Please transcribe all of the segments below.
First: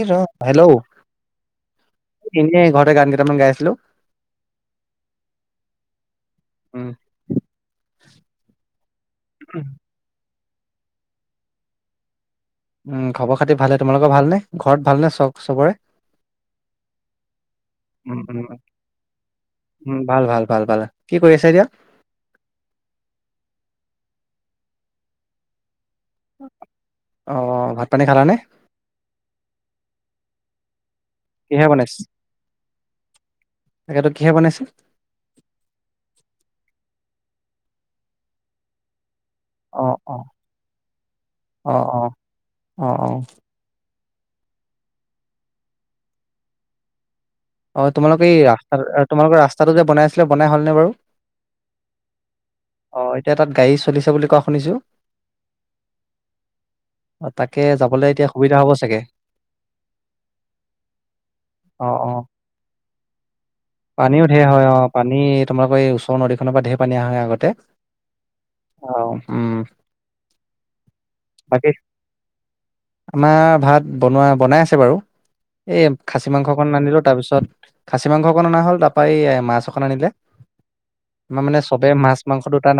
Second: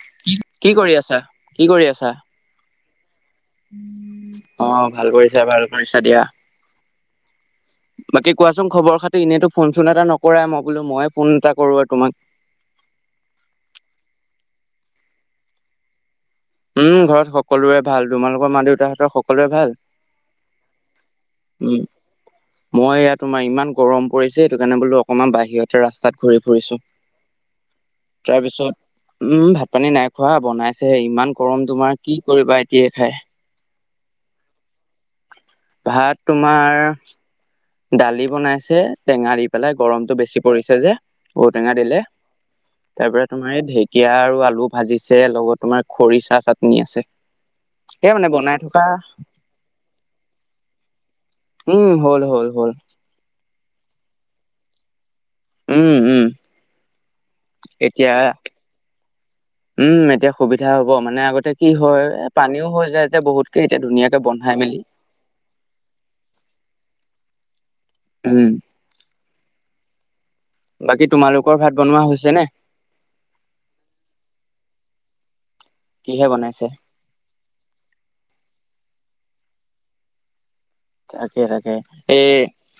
এই ৰ হেল্ল' কি কৰি আছা? কি কৰি আছা? এনে ঘৰতে গান কেইটামান গাই আছো অ ভাল কৰিছা বাৰু ভাল কৰিছা দিয়া উম বাকী কোৱাচোন খবৰ খাটি এনেইতো ফোন চোন এটা নকৰা মই বোলো মইয়ে ফোন এটা কৰো আৰু তোমাক উম খবৰ খাতি ভালে তোমালোকৰ ভালনে ঘৰত ভাল নে চব চবৰে [unintelligible] উম ঘৰত সকলোৰে ভাল উম উম তোমালোকৰ মা দেউতাহঁতৰ সকলোৰে ভাল উম ভাল ভাল ভাল ভাল কি কৰি আছা এতিয়া উম মই ইয়াত তোমাৰ ইমান গৰম পৰিছে সেইটো কাৰণে বোলো অকমান বাহিৰত এতিয়া ৰাস্তাত ঘূৰি ফুৰিছোঁ অ ভাত পানী খালানে তাৰপিছত উম ভাত পানী নাই খোৱা বনাইছেহে ইমান গৰম কিহে তোমাৰ কি কৰিবা এতিয়া খাই তাকেটো কিহে বনাইছে ভাত তোমাৰ দালি বনাইছে টেঙাদি পেলাই অ গৰমটো অ বেছি পৰিছে যে অ ঔটেঙা দিলে অ অ অ তাৰ পৰা তোমাৰ এই ঢে ঢেকীয়া আৰু আলু ভাজিছে লগত তোমাৰ খৰিচা চাটনি আছে অ সেয়া মানে তোমালোকৰ এই বনাই ৰাস্তা থকা তোমালোকৰ ৰাস্তাটো যে বনাই আছিলে বনাই হলনে বাৰু উম হ'ল হ'ল হ'ল অ এতিয়া তাত গাড়ী চলিছে বুলি কোৱা শুনিছোঁ উম উম অ তাকে যাবলে এতিয়া সুবিধা হব চাগে উম এতিয়া সুবিধা হ'ব মানে আগতে কি অ হয় অ এ পানীও হৈ যায় যে বহুত পানীও ঢেৰ হয় অ পানী তোমালোকৰ এই ওচৰৰ নদীখনৰ পৰা ঢেৰ পানী আহে আগতে উম অ উম বাকী তোমালোকৰ বাকী ভাত বনোৱা হৈছেনে আমাৰ ভাত বনোৱা, বনাই আছে বাৰু। এই কিহে খাচী মাংস বনাইছে অকন আনিলোঁ। তাৰপিছত খাছী মাংস অকন অনা হ'ল, তাৰপৰা এ মাছ অকন আনিলে। তাকে আমাৰ মানে তাকে চবেই মাছ, এই মাংস দুটা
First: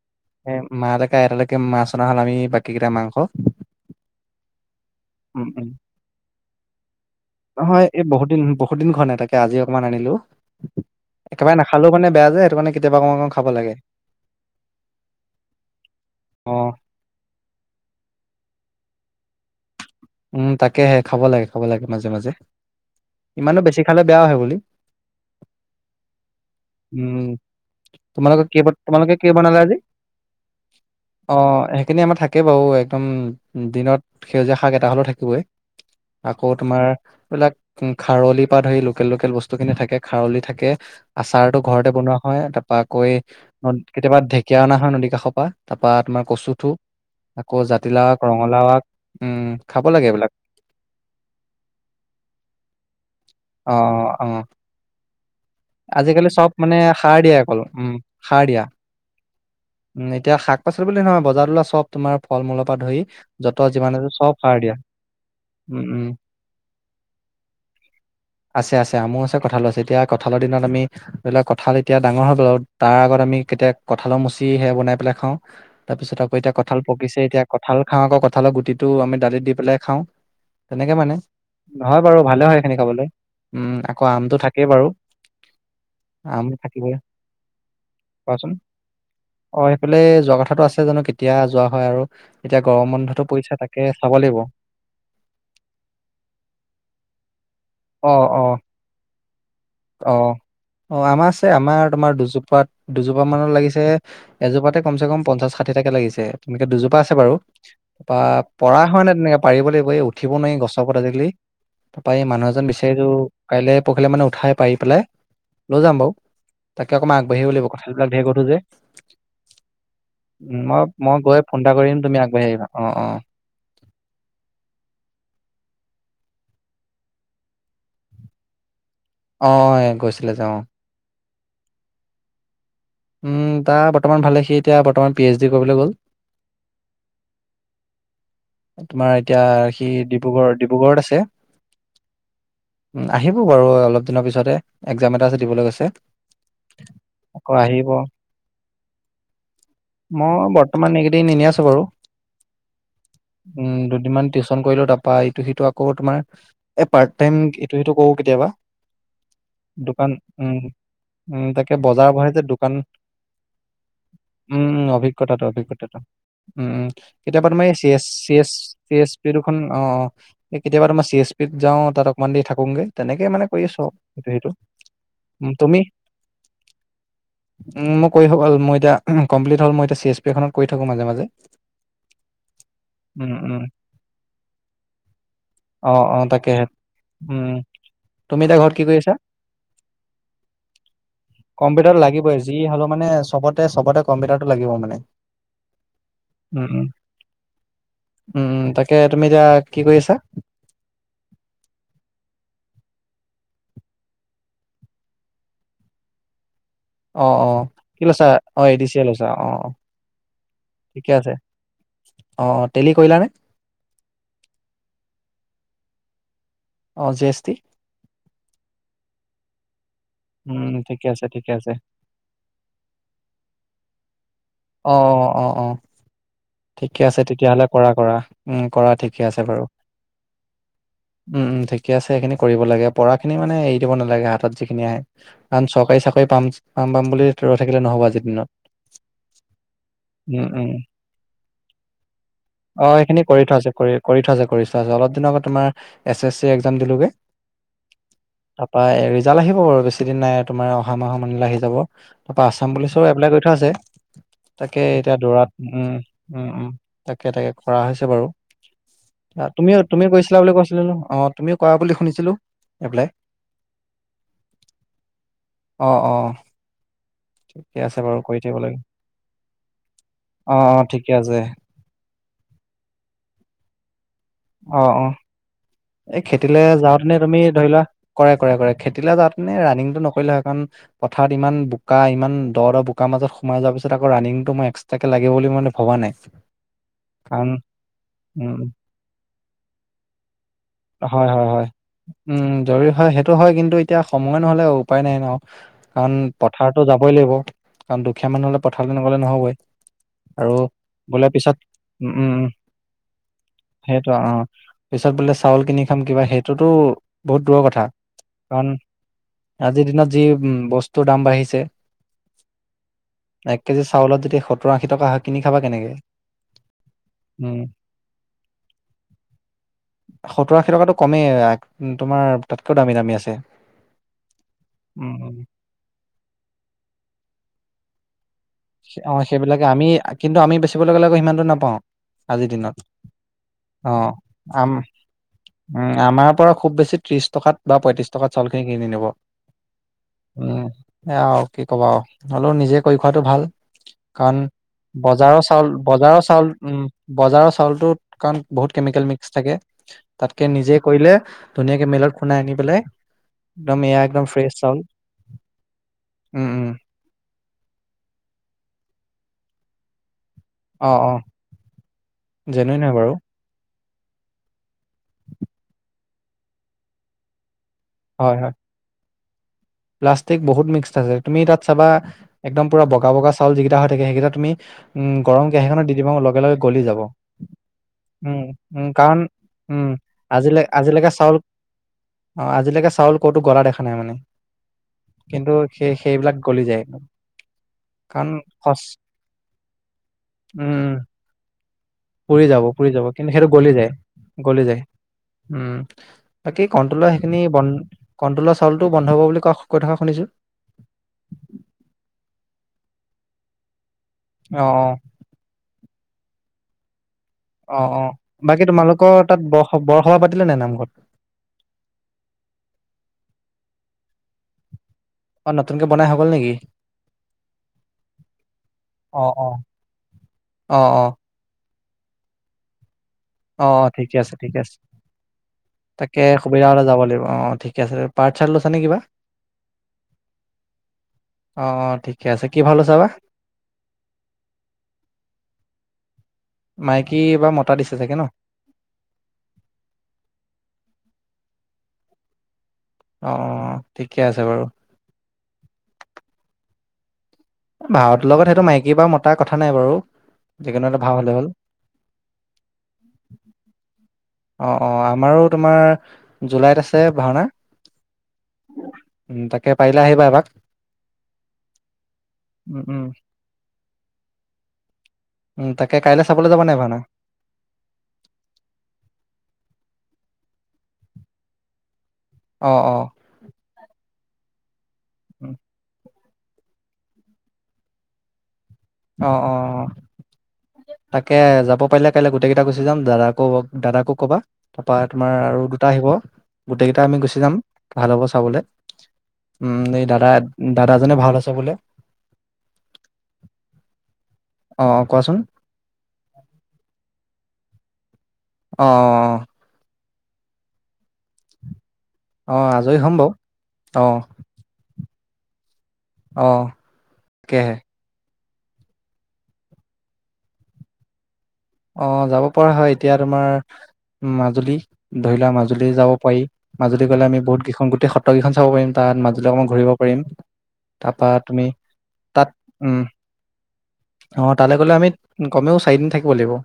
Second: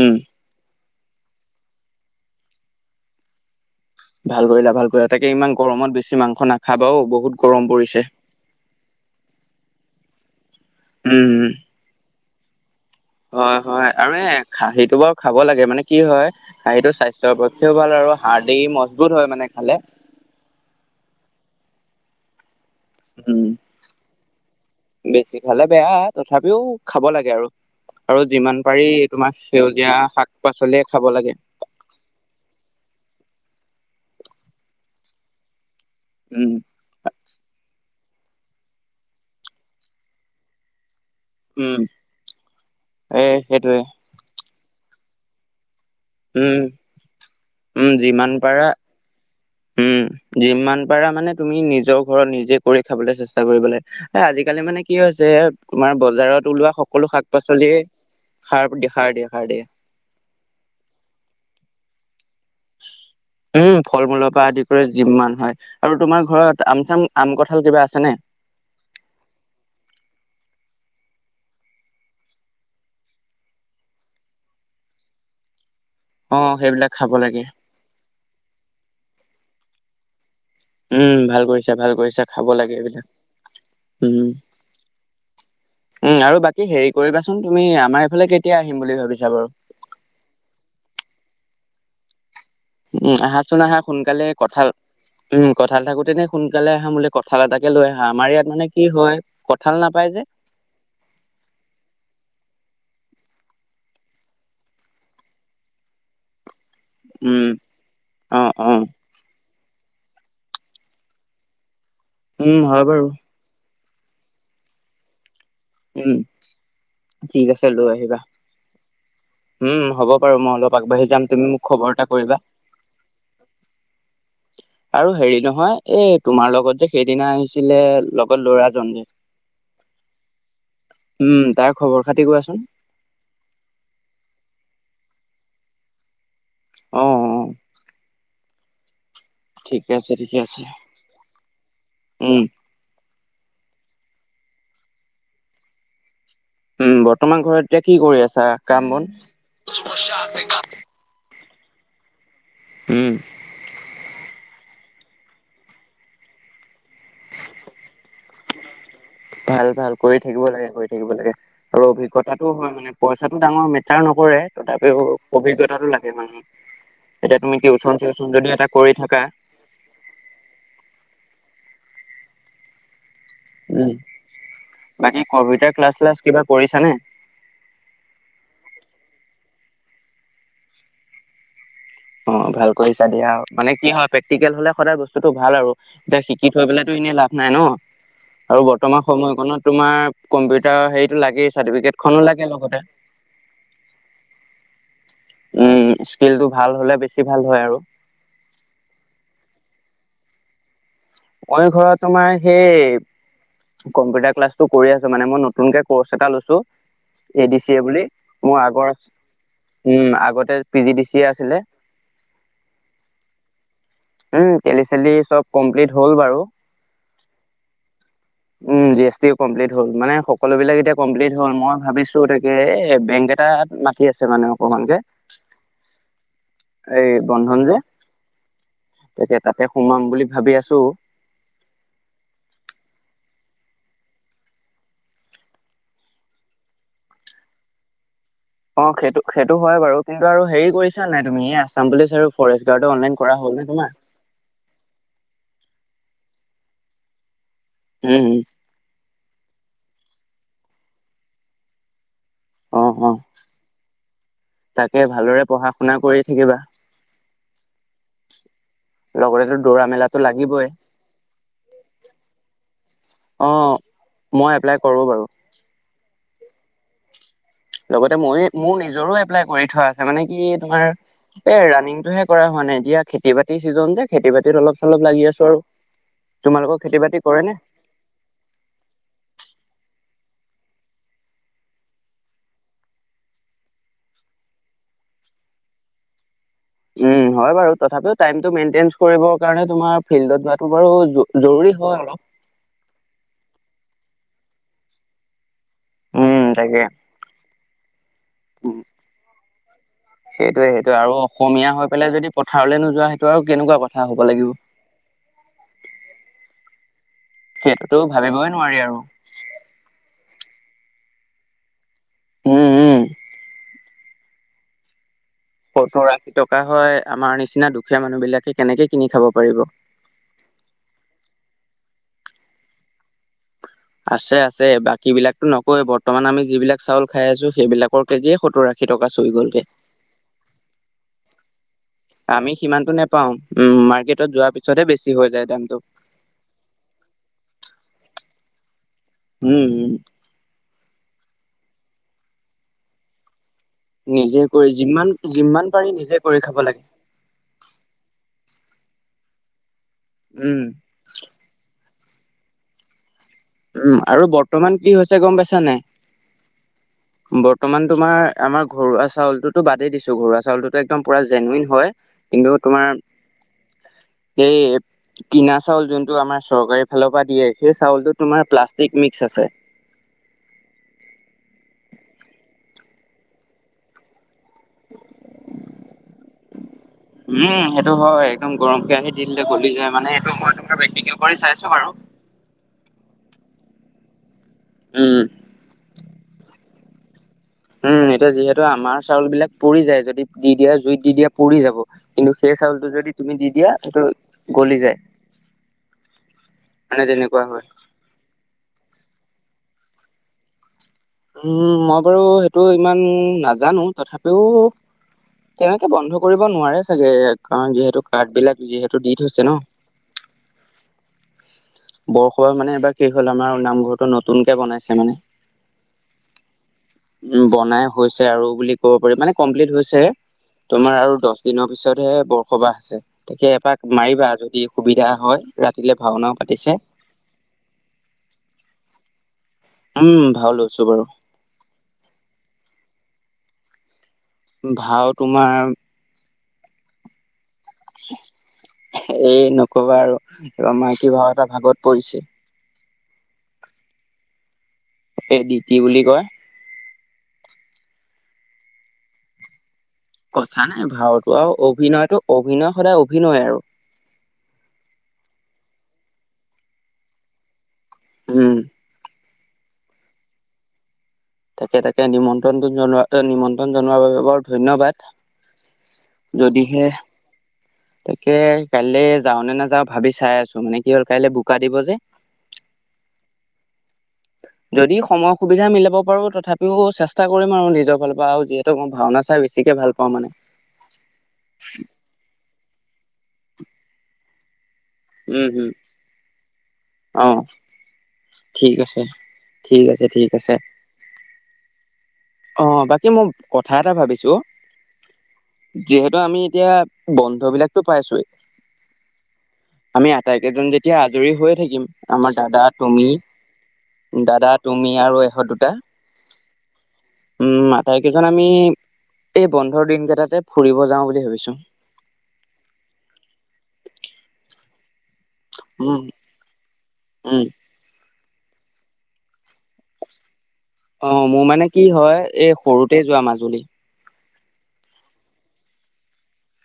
উম এ মালেকে আইতালেকে মাছ অনা হ'ল, আমি বাকী কেইটা মাংস। ভাল কৰিলা, ভাল কৰিলা। তাকে উম ইমান উম গৰমত বেছি মাংস নাখাবা ও বহুত গৰম নহয় এই পৰিছে। বহুত দিন বহুত দিন খোৱা নাই, তাকে আজি অকমান আনিলোঁ। উম্ উম্। খালেঁও মানে বেয়া যে, সেইটোকাৰনে। হয় হয়, আৰু এ খাহীটো বাৰু খাব লাগে। মানে কি হয়, অ খাহীটো স্বাস্থ্য স্বাস্থ্য পাতিও ভাল আৰু হাৰ্ডি মজবুত হয় মানে খালে। উম্, তাকেহে খাব লাগে খাব লাগে মাজে মাজে। উম ইমানো বেছি খালে বেয়াও হেই বুলি। বেছি খালে বেয়া, তথাপিও খাব উম লাগে আৰু। আৰু তোমালোকৰ কি যিমান পাৰি তোমালোকে কি তোমাৰ বনালা আজি সেউজীয়া শাক-পাচলি খাব লাগে। থাকে বাৰু, একদম দিনত সেউজীয়া শাক এটা হ'লেও থাকিবই। আকৌ উম তোমাৰ এইবিলাক খাৰলি পৰা ধৰি লোকেল লোকেল বস্তু খিনি থাকে, খাৰলি থাকে। আচাৰটো উম ঘৰতে বনোৱা হয়। তাৰপা আকৌ এই এ ন সেইটোৱে কেতিয়াবা ঢেকীয়া অনা হয়, নদী কাষৰ পৰা। তাৰপা তোমাৰ উম কচুথুৰ, আকৌ জাতিলাও আগ, ৰঙালাও আগ। উম্ উম্। উম্, যিমান পাৰা মানে তুমি নিজৰ ঘৰত, নিজে কৰি খাবলৈ চেষ্টা কৰিব অ লাগে। অ এ অ আজিকালি মানে কি হৈছে। তোমাৰ আজিকালি চব বজাৰত মানে ওলোৱা সকলো সাৰ দিয়ে অকল শাক-পাচলিয়ে উম সাৰ দিয়ে, সাৰ দিয়ে সাৰ দিয়ে। উম্, এতিয়া শাক-পাচলি বুলি নহয়, বজাৰত ওলোৱা চব। তোমাৰ ফল মূলৰ পৰা ধৰি য'ত উম্, যিমান আছে চব ফল-মূলৰ পৰা সাৰ আদি দিয়া কৰি যিমান হয় উম আৰু উম তোমাৰ ঘৰত আম চাম আম, কঁঠাল কিবা আছেনে? আছে আছে। আমো আছে, কঁঠালো আছে, এতিয়া কঁঠালৰ দিনত আমি ধৰি লোৱা কঁঠাল এতিয়া ডাঙৰ হৈ গ'ল, তাৰ আগত আমি কেতিয়া কঁঠালৰ মুচি সেয়া বনাই পেলাই খাওঁ। তাৰপিছত আকৌ অ এতিয়া কঁঠাল সেইবিলাক খাব পকিছে, এতিয়া লাগে কঁঠাল খাওঁ আকৌ কঁঠালৰ গুটিটো আমি দালিত দি পেলাই খাওঁ। তেনেকে মানে, উম ভাল কৰিছা ভাল নহয় কৰিছা বাৰু খাব ভালে হয় লাগে সেইখিনি এইবিলাক খাবলৈ। উম্, আকৌ আমটো থাকেই বাৰু। উম্ আৰু আম বাকী হেৰি থাকিবই কৰিবাচোন তুমি। আমাৰ এইফালে কোৱাচোন কেতিয়া আহিম বুলি ভাবিছাঁ বাৰু! অ সেইফালে যোৱা কথাটো আছে, জানোঁ কেতিয়া যোৱা হয় আৰু! এতিয়া গৰম উম্, বন্ধটো পৰিছে আহাচোন আহা তাকে চাব সোনকালে। লাগিব কঠাল উম্, কঠাল থাকোতেনে সোনকালে আহা। মোলে ক কঁঠাল এটাকে লৈ আহা, অ আমাৰ অ ইয়াত মানে কি হয় কঁঠাল নাপায় অ যে। অ', আমাৰ আছে। আমাৰ তোমাৰ দুজোপাত, দুজোপা মানত লাগিছে। এজোপাতে কমচে কম পঞ্চাচ, ষাঠিটাকে লাগিছে। তেনেকে দুজোপা আছে বাৰু, উম তাৰপা অ অ পৰা হোৱা নাই তেনেকে। পাৰিব লাগিব, এই উঠিব নোৱাৰি গছৰ ওপৰত আজিকালি। তাৰপৰা এই মানুহ এজন উম হয় বাৰু কাইলৈ পৰশিলে মানে উঠাই পাৰি পেলাই। লৈ যাম উম বাৰু, তাকে অকণমান আগবাঢ়ি ঠিক আহিব আছে লাগিব। লৈ কঁঠালবিলাক আহিবা ঢেৰ গধুৰ যে। উম হ'ব বাৰু অলপ মই আগবাঢ়ি মই যাম গৈ তুমি মোক ফোন এটা খবৰ কৰি দিম, তুমি কৰিবা আগবাঢ়ি আহিবা। অ'অ'। আৰু হেৰি নহয়, এই তোমাৰ লগত যে সেইদিনা আহিছিলে লগত ল'ৰাজন যে। অ', গৈছিলে যে অ'। উম্, তাৰ খবৰ-খাতি কোৱাচোন? উম্, তাৰ বৰ্তমান ভালেই। সি এতিয়া বৰ্তমান পি এইচ ডি কৰিবলৈ গ'ল। অ'অ'। তোমাৰ এতিয়া সি ঠিকে আছে ঠিকে ডিব্ৰুগড়, আছে ডিব্ৰুগড়ত আছে। উম উম্, আহিব বাৰু অলপ দিনৰ পিছতে। একজাম এটা আছে, দিবলৈ গৈছে। উম', বৰ্তমান আকৌ ঘৰত এতিয়া আহিব কি কৰি আছা কাম-বন? ত মানে এইকেইদিন এনেই আছোঁ বাৰু। উম',। উম', দুদিনমান টিউচন কৰিলোঁ তাৰপা ইটো-সিটো আকৌ তোমাৰ। এ, পাৰ্ট টাইম ইটো-সিটো কৰোঁ কেতিয়াবা। ভাল-ভাল, দোকান কৰি থাকিব উম লাগে কৰি থাকিব লাগে, উম তাকে আৰু বজাৰ বহে যে অভিজ্ঞতাটো হয় দোকান মানে পইচাটো ডাঙৰ মেট মেটাৰ নকৰে, তথাপিও অভিজ্ঞতাটো লাগে মানে উম উম এতিয়া কেতিয়াবা তুমি টিউচ কেইখন টিউচন যদি এটা কৰি থাকা। সেইখন অ', -অ', এই কেতিয়াবা তোমাৰ চি এছ পিত যাওঁ তাত অকনমান দেৰি থাকোগে। তেনেকে মানে কৰি আছোঁ, উম ইটো-সিটো বাকী উম', কম্পিউটাৰ তুমি? ক্লাছ চ্লাছ কিবা কৰিছানে উম', মই কৰি থাকো মই এতিয়া কমপ্লিট হ'ল মই এতিয়া চি এছ পি এখনত কৰি থাকো মাজে মাজে। অ', ভাল কৰিছা দিয়া, উম উম মানে কি হয় প্ৰেক্টিকেল হ'লে সদায় বস্তুতটো ভাল আৰু অ অ এতিয়া শিক শিকি তাকেহে থৈ পেলেটো এনেই লাভ উম নাই ন? তুমি এতিয়া আৰু ঘৰত কি কৰি বৰ্তমান আছা সময়কণত তোমাৰ কম্পিউটাৰ হেৰিতটো লাগেই চাৰ্টিফিকেট খনো লাগে লগতে। তে চবতে কম্পিউটাৰটো লাগিব মানে। উম', স্কিল টো উম, ভাল উম। হ'লে বেছি ভাল হয় আৰু। উম', তাকে তুমি এতিয়া কি কৰি আছা? মই ঘৰত তোমাৰ সেই। কম্পিউটাৰ ক্লাছটো কৰি আছোঁ মানে মই নতুন কে কোৰ্চ এটা লৈছোঁ। অ', -অ', কি লৈছা? অ', এ ডি আগৰ চি এ লৈছা অ', -অ',। উম', আগতে পি জি ডি ঠিকে চি য়ে আছে আছিলে। অ', -অ', টেলি কৰিলা নে? উম', টেলি-চেলি চব কমপ্লিট হ'ল বাৰু। অ', জি এছ টি? উম', জি এছ টিও কমপ্লিট হ'ল মানে উম, সকলোবিলাক এতিয়া ঠিকে আছে কমপ্লিট হ'ল ঠিকে আছে। মই ভাবিছ তো তাকে, এ বেংক এটাত মাতি আছে মানে অ',। অ', -অ', -অ', -অ', ঠিকে এই আছে বন্ধন তেতিয়াহ'লে যে কৰা-কৰা। উম', কৰা ঠিকে তাকে আছে তাতে বাৰু। সোমাম বুলি ভাবি আছো উম', -উম', ঠিকে আছে সেইখিনি কৰিব লাগে পঢ়া খিনি মানে এৰি দিব নালাগে হাতত যিখিনি আহে। কাৰণ চৰকাৰী চাকৰি পাম, পাম-পাম বুলি ৰৈ থাকিলে নহ'ব আজিৰ দিনত। অ', সেইটো-সেইটো হয় বাৰু। কিন্তু উম, আৰু উম। হেৰি কৰিছা নাই তুমি আছাম পুলিচ আৰু ফৰেষ্ট অ গাৰ্ডৰ সেইখিনি অনলাইন কৰা কৰি থোৱা হ'ল আছে নাই কৰি তোমাৰ। কৰি থোৱা আছে কৰিছা অলপ দিনৰ আগত তোমাৰ এছ এছ চি একজাম দিলোগে। উম', -হুম',। তাৰপা এ ৰিজাল্ট আহিব আৰু বেছি দিন নাই তোমাৰ অহা মাহৰ মানেলে আহি যাব। তাৰপা আসাম অ অ পুলিচৰো এপ্লাই কৰি থোৱা আছে। তাকে এতিয়া ভালদৰে দৌৰাত পঢ়া উম', শুনা কৰি -উম', উম', থাকিবা -উম', তাকে-তাকে কৰা হৈছে বাৰু। তেতিয়া লগতেতো দৌৰা তুমিও তুমি মেলাটো কৰিছিলা বুলি লাগিবই কৈছিলোঁ ন, অ', তুমিও কৰা বুলি শুনিছিলোঁ, এপ্লাই। অ', মই এপ্লাই কৰোঁ বাৰু। অ', -অ',। ঠিকে আছে লগতে বাৰু কৰি ময়ে থাকিব মোৰ লাগে নিজৰো এপ্লাই কৰি থোৱা আছে মানে কি অ হ'ল অ তোমাৰ, ঠিকে আছে এই ৰাণিংটোহে। একো কৰা হোৱা নাই এতিয়া খেতি-বাতি ছিজন যে খেতি-বাতিত অ অ অলপ-চলপ লাগি আছোঁ আৰু। এই খেতিলে তোমালোকৰ খেতি যাওঁতে নে বাতি তুমি কৰে ধৰি লোৱা কৰা-কৰা-কৰা খেতিলে যাওঁতে নে ৰানিংটো নকৰিলে হয় কাৰণ। পথাৰত ইমান বোকা ইমান দ-দ বোকা মাজত সোমাই যোৱাৰ পিছত আকৌ ৰানিংটো মই এক্সট্ৰাকে লাগিব বুলি মই ভবা নাই। উম', কাৰণ হয় বাৰু তথাপিও টাইমটো উম মেইনটেনেন্স কৰিবৰ কাৰণেও তোমাৰ। ফিল্ডত যোৱাটো বাৰু হয় হয় জ-জৰুৰী হয় অলপ। উম, জৰুৰী হয় সেই টো হয় কিন্তু এতিয়া সময় নহ'লে উপায় নাই ন' কাৰণ উম পথাৰতো তাকে যাবই লাগিব। কাৰণ দুখীয়া মানুহ হ'লে পথাৰলে নগ'লে নহ'বই। আৰু সেইটোৱে সেইটোৱে আৰু বোলে পিছত অসমীয়া হৈ উম পেলাই উম যদি উম পথাৰলৈ নোযোৱা সেইটো আৰু কেনেকুৱা কথা সেইটো হ'ব অ লাগিব। পিছত বোলে চাউল কিনি খাম কিবা সেইটোতো বহুত দূৰৰ কথা সেইটোতো ভাবিবই কাৰণ নোৱাৰি আৰু আজিৰ দিনত যি উ, বস্তুৰ দাম বাঢ়িছে। উম উম এক কেজি চাউলত যদি সত্তৰ আশী টকা হয় কিনি খাবা কেনেকে? সত্তৰ আশী টকা হয়, আমাৰ উম। নিচিনা দুখীয়া মানুহবিলাকে কেনেকে কিনি খাব পাৰিব। সত্তৰ আশী টকাতো কমেই তোমাৰ তাতকৈও দামী দামী আছে। আছে আছে, বাকী উম উম। বিলাকতো নকৱে, বৰ্তমান আমি যিবিলাক চাউল খাই আছোঁ সেইবিলাকৰ কেজিয়ে‌ সত্ত অ' সেইবিলাকে, আমি কিন্তু আমি বেচিব গ'লে সিমানটো নাপাওঁ। আজিৰ আমি দিনত। সিমানটো নেপাওঁ উম, অ মাৰ্কেটত যোৱাৰ আম পিছতহে বেছি হৈ যায় দামটো। উম, আমাৰ পৰা খুব বেছি ত্ৰিশ টকাত বা পঁয়ত্ৰিশ টকাত চাউলখিনি কিনি নিব। উম, হু। উম, সেইয়া আৰু কি ক'বা আৰু হ'লেও নিজে কৰি খোৱাটো ভাল। কাৰণ নিজে কৰি যিমান বজাৰৰ যিমান চাউল, পাৰি নিজে বজাৰৰ কৰি চাউল, খাব লাগে উম। বজাৰৰ চাউলটোত কাৰণ বহুত কেমিকেল মিক্স থাকে তাতকে উম নিজে কৰিলে ধুনীয়াকে মেলত খুনাই আনি পেলাই একদম উম, এয়া আৰু একদম ফ্ৰেছ বৰ্তমান চাউল কি হৈছে গম পাইছা নাই? উম, উম, বৰ্তমান তোমাৰ আমাৰ ঘৰুৱা চাউলটোতো বাদেই দিছ ঘৰুৱা চাউলটোতো অ', একদম অ', পুৰা জেনুইন হয় কিন্তু জেনুইন হয় তোমাৰ বাৰু। সেই কিনা চাউল যোনটো আমাৰ চৰকাৰী ফালৰ পৰা দিয়ে সেই চাউলটো হয়, তোমাৰ হয়, প্লাষ্টিক মিক্স আছে। প্লাষ্টিক বহুত মিক্স আছে, তুমি তাত চাবা একদম পুৰা বগা বগা চাউল যিকেইটা হৈ থাকে সেইকেইটা তুমি উম, গৰম কেৰাহীখনত দি দিবা হা, লগে লগে গলি যাব। উম, সেইটো হয়, উম, একদম গৰম উম, কেৰাহীত কাৰণ দি দিলে গলি উম, যায় মানে সেইটো মই আজিলে তোমাৰ আজিলৈকে প্ৰেক্টিকেল চাউল কৰি চাইছোঁ বাৰু। অ' আজিলৈকে চাউল ক'তো গলা দেখা নাই মানে, উম কিন্তু সেই সেইবিলাক গলি যায়। উম, এতিয়া কাৰণ যিহেতু সচ আমাৰ চাউলবিলাক পুৰি যায়, যদি দি উম, দিয়া উম, জুইত দি দিয়া পুৰি যাব। কিন্তু পুৰি সেই যাব পুৰি চাউলটো যাব যদি কিন্তু তুমি সেইটো দি গলি দিয়া যায়। সেইটো গলি যায়। উম, বাকী মানে কণ্ট্ৰলৰ সেইখিনি তেনেকুৱা হয়। বন কণ্ট্ৰলৰ চাউলটো বন্ধ হ'ব বুলি কৈ থকা শুনিছোঁ। উম, মই বাৰু সেইটো ইমান নাজানো তথাপিও অ', অ'। তেনেকে বন্ধ কৰিব নোৱাৰে চাগে। কাৰণ অ অ যিহেতু কাৰ্ডবিলাক বাকী যিহেতু তোমালোকৰ দি তাত থৈছে ন'। বৰ বৰসবাহ পাতিলে নাই নামঘৰত বৰখলা মানে এইবাৰ কি হ'ল আমাৰ নামঘৰটো নতুনকে বনাইছে মানে। অ' নতুনকে বনাই হৈ গ'ল নেকি? উম, বনাই হৈছে আৰু বুলি ক'ব পাৰি, অ মানে অ কমপ্লিট হৈছে অ তোমাৰ অ আৰু দহ দিনৰ পিছতহে বৰসভা আছে। তাকে অ এপাক অ ঠিকে মাৰিবা আছে ঠিকে যদি আছে সুবিধা হয়, ৰাতিলে তাকে ভাওনাও সুবিধা পাতিছে। হ'লে যাব লাগিব অ অ ঠিকে আছে পাৰ্ট চাৰ্ট লৈছানে কিবা? উম, ভাও লৈছোঁ বাৰু। অ' ঠিকে আছে। কি ভাও লৈছা বা? ভাও তোমাৰ মাইকী বা মতা দিছে চাগে ন'? এ নক'বা আৰু এইবাৰ মাইকী ভাও এটা ভাগত পৰিছে অঅ অ ঠিকে আছে বাৰু এই ডিতি বুলি কয় এই ভাওতোৰ লগত সেইটো মাইকী বা মতাৰ কথা নাই বাৰু কথা নাই যিকোনো এটা ভাও হ'লে ভাওতো হ'ল আৰু অভিনয়টো অভিনয় সদায় অভিনয় আৰু অ অ আমাৰো তোমাৰ জুলাইত আছে ভাওনা হম উম তাকে পাৰিলে আহিবা এপাক তাকে তাকে নিমন্ত্ৰণটো উম উম জনোৱা নিমন্ত্ৰণ জনোৱাৰ বাবে বৰ ধন্যবাদ উম তাকে কাইলৈ চাবলৈ যাবা নে নাই যদিহে ভাওনা তাকে কাইলে যাওঁ নে নাযাওঁ ভাবি চাই আছো মানে কি হ'ল কাইলৈ বোকা দিব যে অ অ যদি সময় সুবিধা মিলাব পাৰো তথাপিও চেষ্টা কৰিম আৰু নিজৰ ফালৰ পৰা আৰু মই ভাওনা অ চাই অ বেছিকে ভাল পাওঁ মানে তাকে যাব পাৰিলে কাইলৈ গোটেই কেইটা গুচি যাম দাদাকো দাদাকো ক'বা তাৰপৰা তোমাৰ উম আৰু হম দুটা আহিব গোটেই কেইটা আমি অ গুচি যাম- ভাল হ'ব চাবলৈ ঠিক আছে ঠিক উম এই আছে দাদা ঠিক আছে দাদাজনে ভাও লৈছে বোলে অ বাকী মই কথা এটা ভাবিছো অ কোৱাচোন যিহেতু আমি এতিয়া বন্ধ বিলাকতো পাইছোয়েই অ অ আমি আটাইকেইজন যেতিয়া আজৰি হৈয়ে থাকিম আমাৰ অ অ দাদা আজৰি তুমি হ'ম বাৰু অ দাদা তুমি আৰু ইহঁত দুটা অ উম তাকেহে আতাই কেইজন আমি এই বন্ধৰ দিন কেইটাতে ফুৰিব যাও বুলি ভাবিছো অ যাব পৰা হয় এতিয়া তোমাৰ মাজুলী ধৰি লোৱা মাজুলী উম যাব পাৰি মাজুলী গ'লে আমি উম বহুত কেইখন গোটেই সত্ৰকেইখন চাব পাৰিম তাত মাজুলী অকণমান ঘৰিব পাৰিম অ তাৰপা মোৰ তুমি মানে কি হয় তাত এই উম সৰুতেই যোৱা মাজুলী অ তালৈ গ'লে আমি কমেও চাৰিদিন থাকিব লাগিব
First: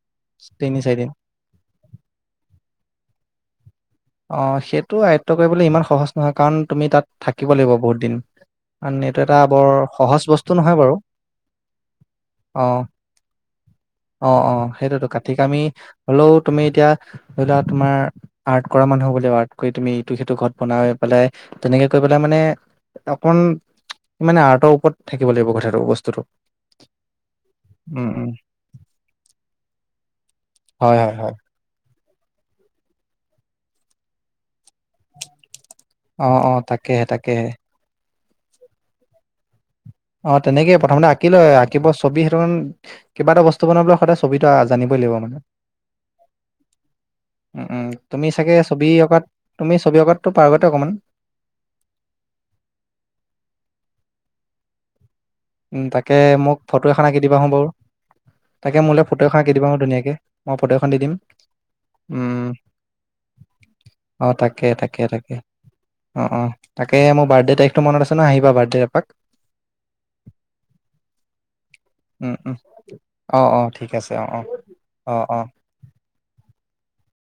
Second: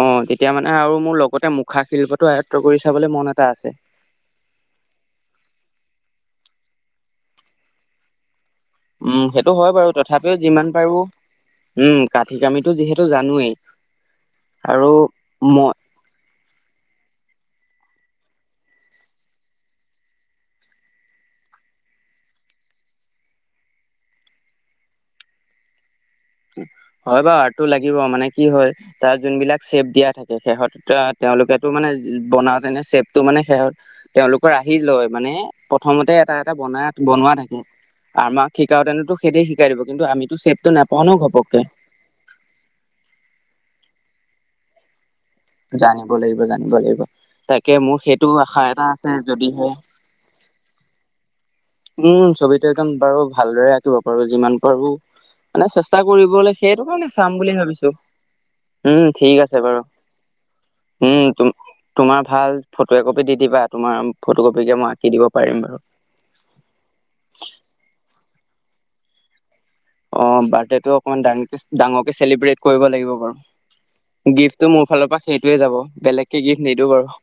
অ তেতিয়া মানে তিনি আৰু চাৰিদিন মোৰ লগতে মুখা শিল্পটো আয়ত্ব কৰি চাবলৈ মন এটা আছে অ সেইটো আয়ত্ব কৰিবলৈ ইমান সহজ নহয় কাৰণ তুমি তাত থাকিব লাগিব বহুত দিন কাৰণ এইটো উম এটা সেইটো বৰ হয় বাৰু সহজ তথাপিও বস্তু যিমান নহয় বাৰু পাৰো উম কাঠি অ কামিতো যিহেতু জানোৱেই অ অ আৰু সেইটোতো কাঠিকামি মই হ'লেও তুমি এতিয়া ধৰি লোৱা তোমাৰ আৰ্ট কৰা মানুহ ব ৱ্ কৰি তুমি ইটো সিটো ঘৰত বনাই পেলাই তেনেকে কৈ পেলাই মানে অকন মানে আৰতৰ ওপৰত থাকিব লাগিব কথাটো বস্তুটো হয় বাৰু আৰ্তটো লাগিব উম উম মানে কি হয় তাৰ যোনবিলাক চেপ দিয়া থাকে হয় সেহত হয় হয় তেওঁলোকে টো মানে বনাওতে এনে চেপটো মানে সেত তেওঁলোকৰ আহি লয় মানে প্ৰথমতে অ এটা অ এটা তাকেহে বনাই বনোৱা তাকেহে থাকে আমাক শিকওতেতো সেইট দিব কিন্তু আমি চেভটো নাপাওঁ ন ঘপকে কিবা ছবি সেইটো কিবা এটা বস্তু বনাবলৈ সদায় ছবিটো জানিবই লাগিব মানে জানিব লাগিব জানিব লাগিব উম, তাকে উম, মোৰ তুমি সেইটো আশা এটা আছে যদিহে পাৰ্গতে অকণমান উম ছবিটো একদম বাৰু ভালদৰে আঁকিব পাৰো যিমান পাৰো মানে উম, চেষ্টা তাকে কৰিবলৈ মোক সেইটো ফটো এখন কাৰণে আঁকি চাম দিবা হো বুলি বাৰু। ভাবিছো। তাকে মোলে উম ফটো এখন ঠিক আঁকি আছে দিবা হো বাৰু, ধুনীয়াকে। মই ফটো এখন দি দিম। উম তুম তোমাৰ উম, ভাল ফটো এ কপি দি দিবা তোমাৰ অ' ফটো তাকে কপিকে মই তাকে আঁকি দিব তাকে। পাৰিম বাৰু। অ অ তাকে মোৰ বাৰ্থডে তাৰিখটো মন আছে ন আহিবা বাৰ্থডে এপাক। অ বাৰ্থডেটো অকমান ডাঙ কে ডাঙৰকে উম, উম, চেলিব্ৰেট কৰিব লাগিব বাৰু, অ' অ' ঠিক আছে অ' অ' গিফটো মোৰ ফালৰ পৰা অ' অ'। সেইটোয়ে যাব বেলেগ গিফ্ট নিদিওঁ বাৰু।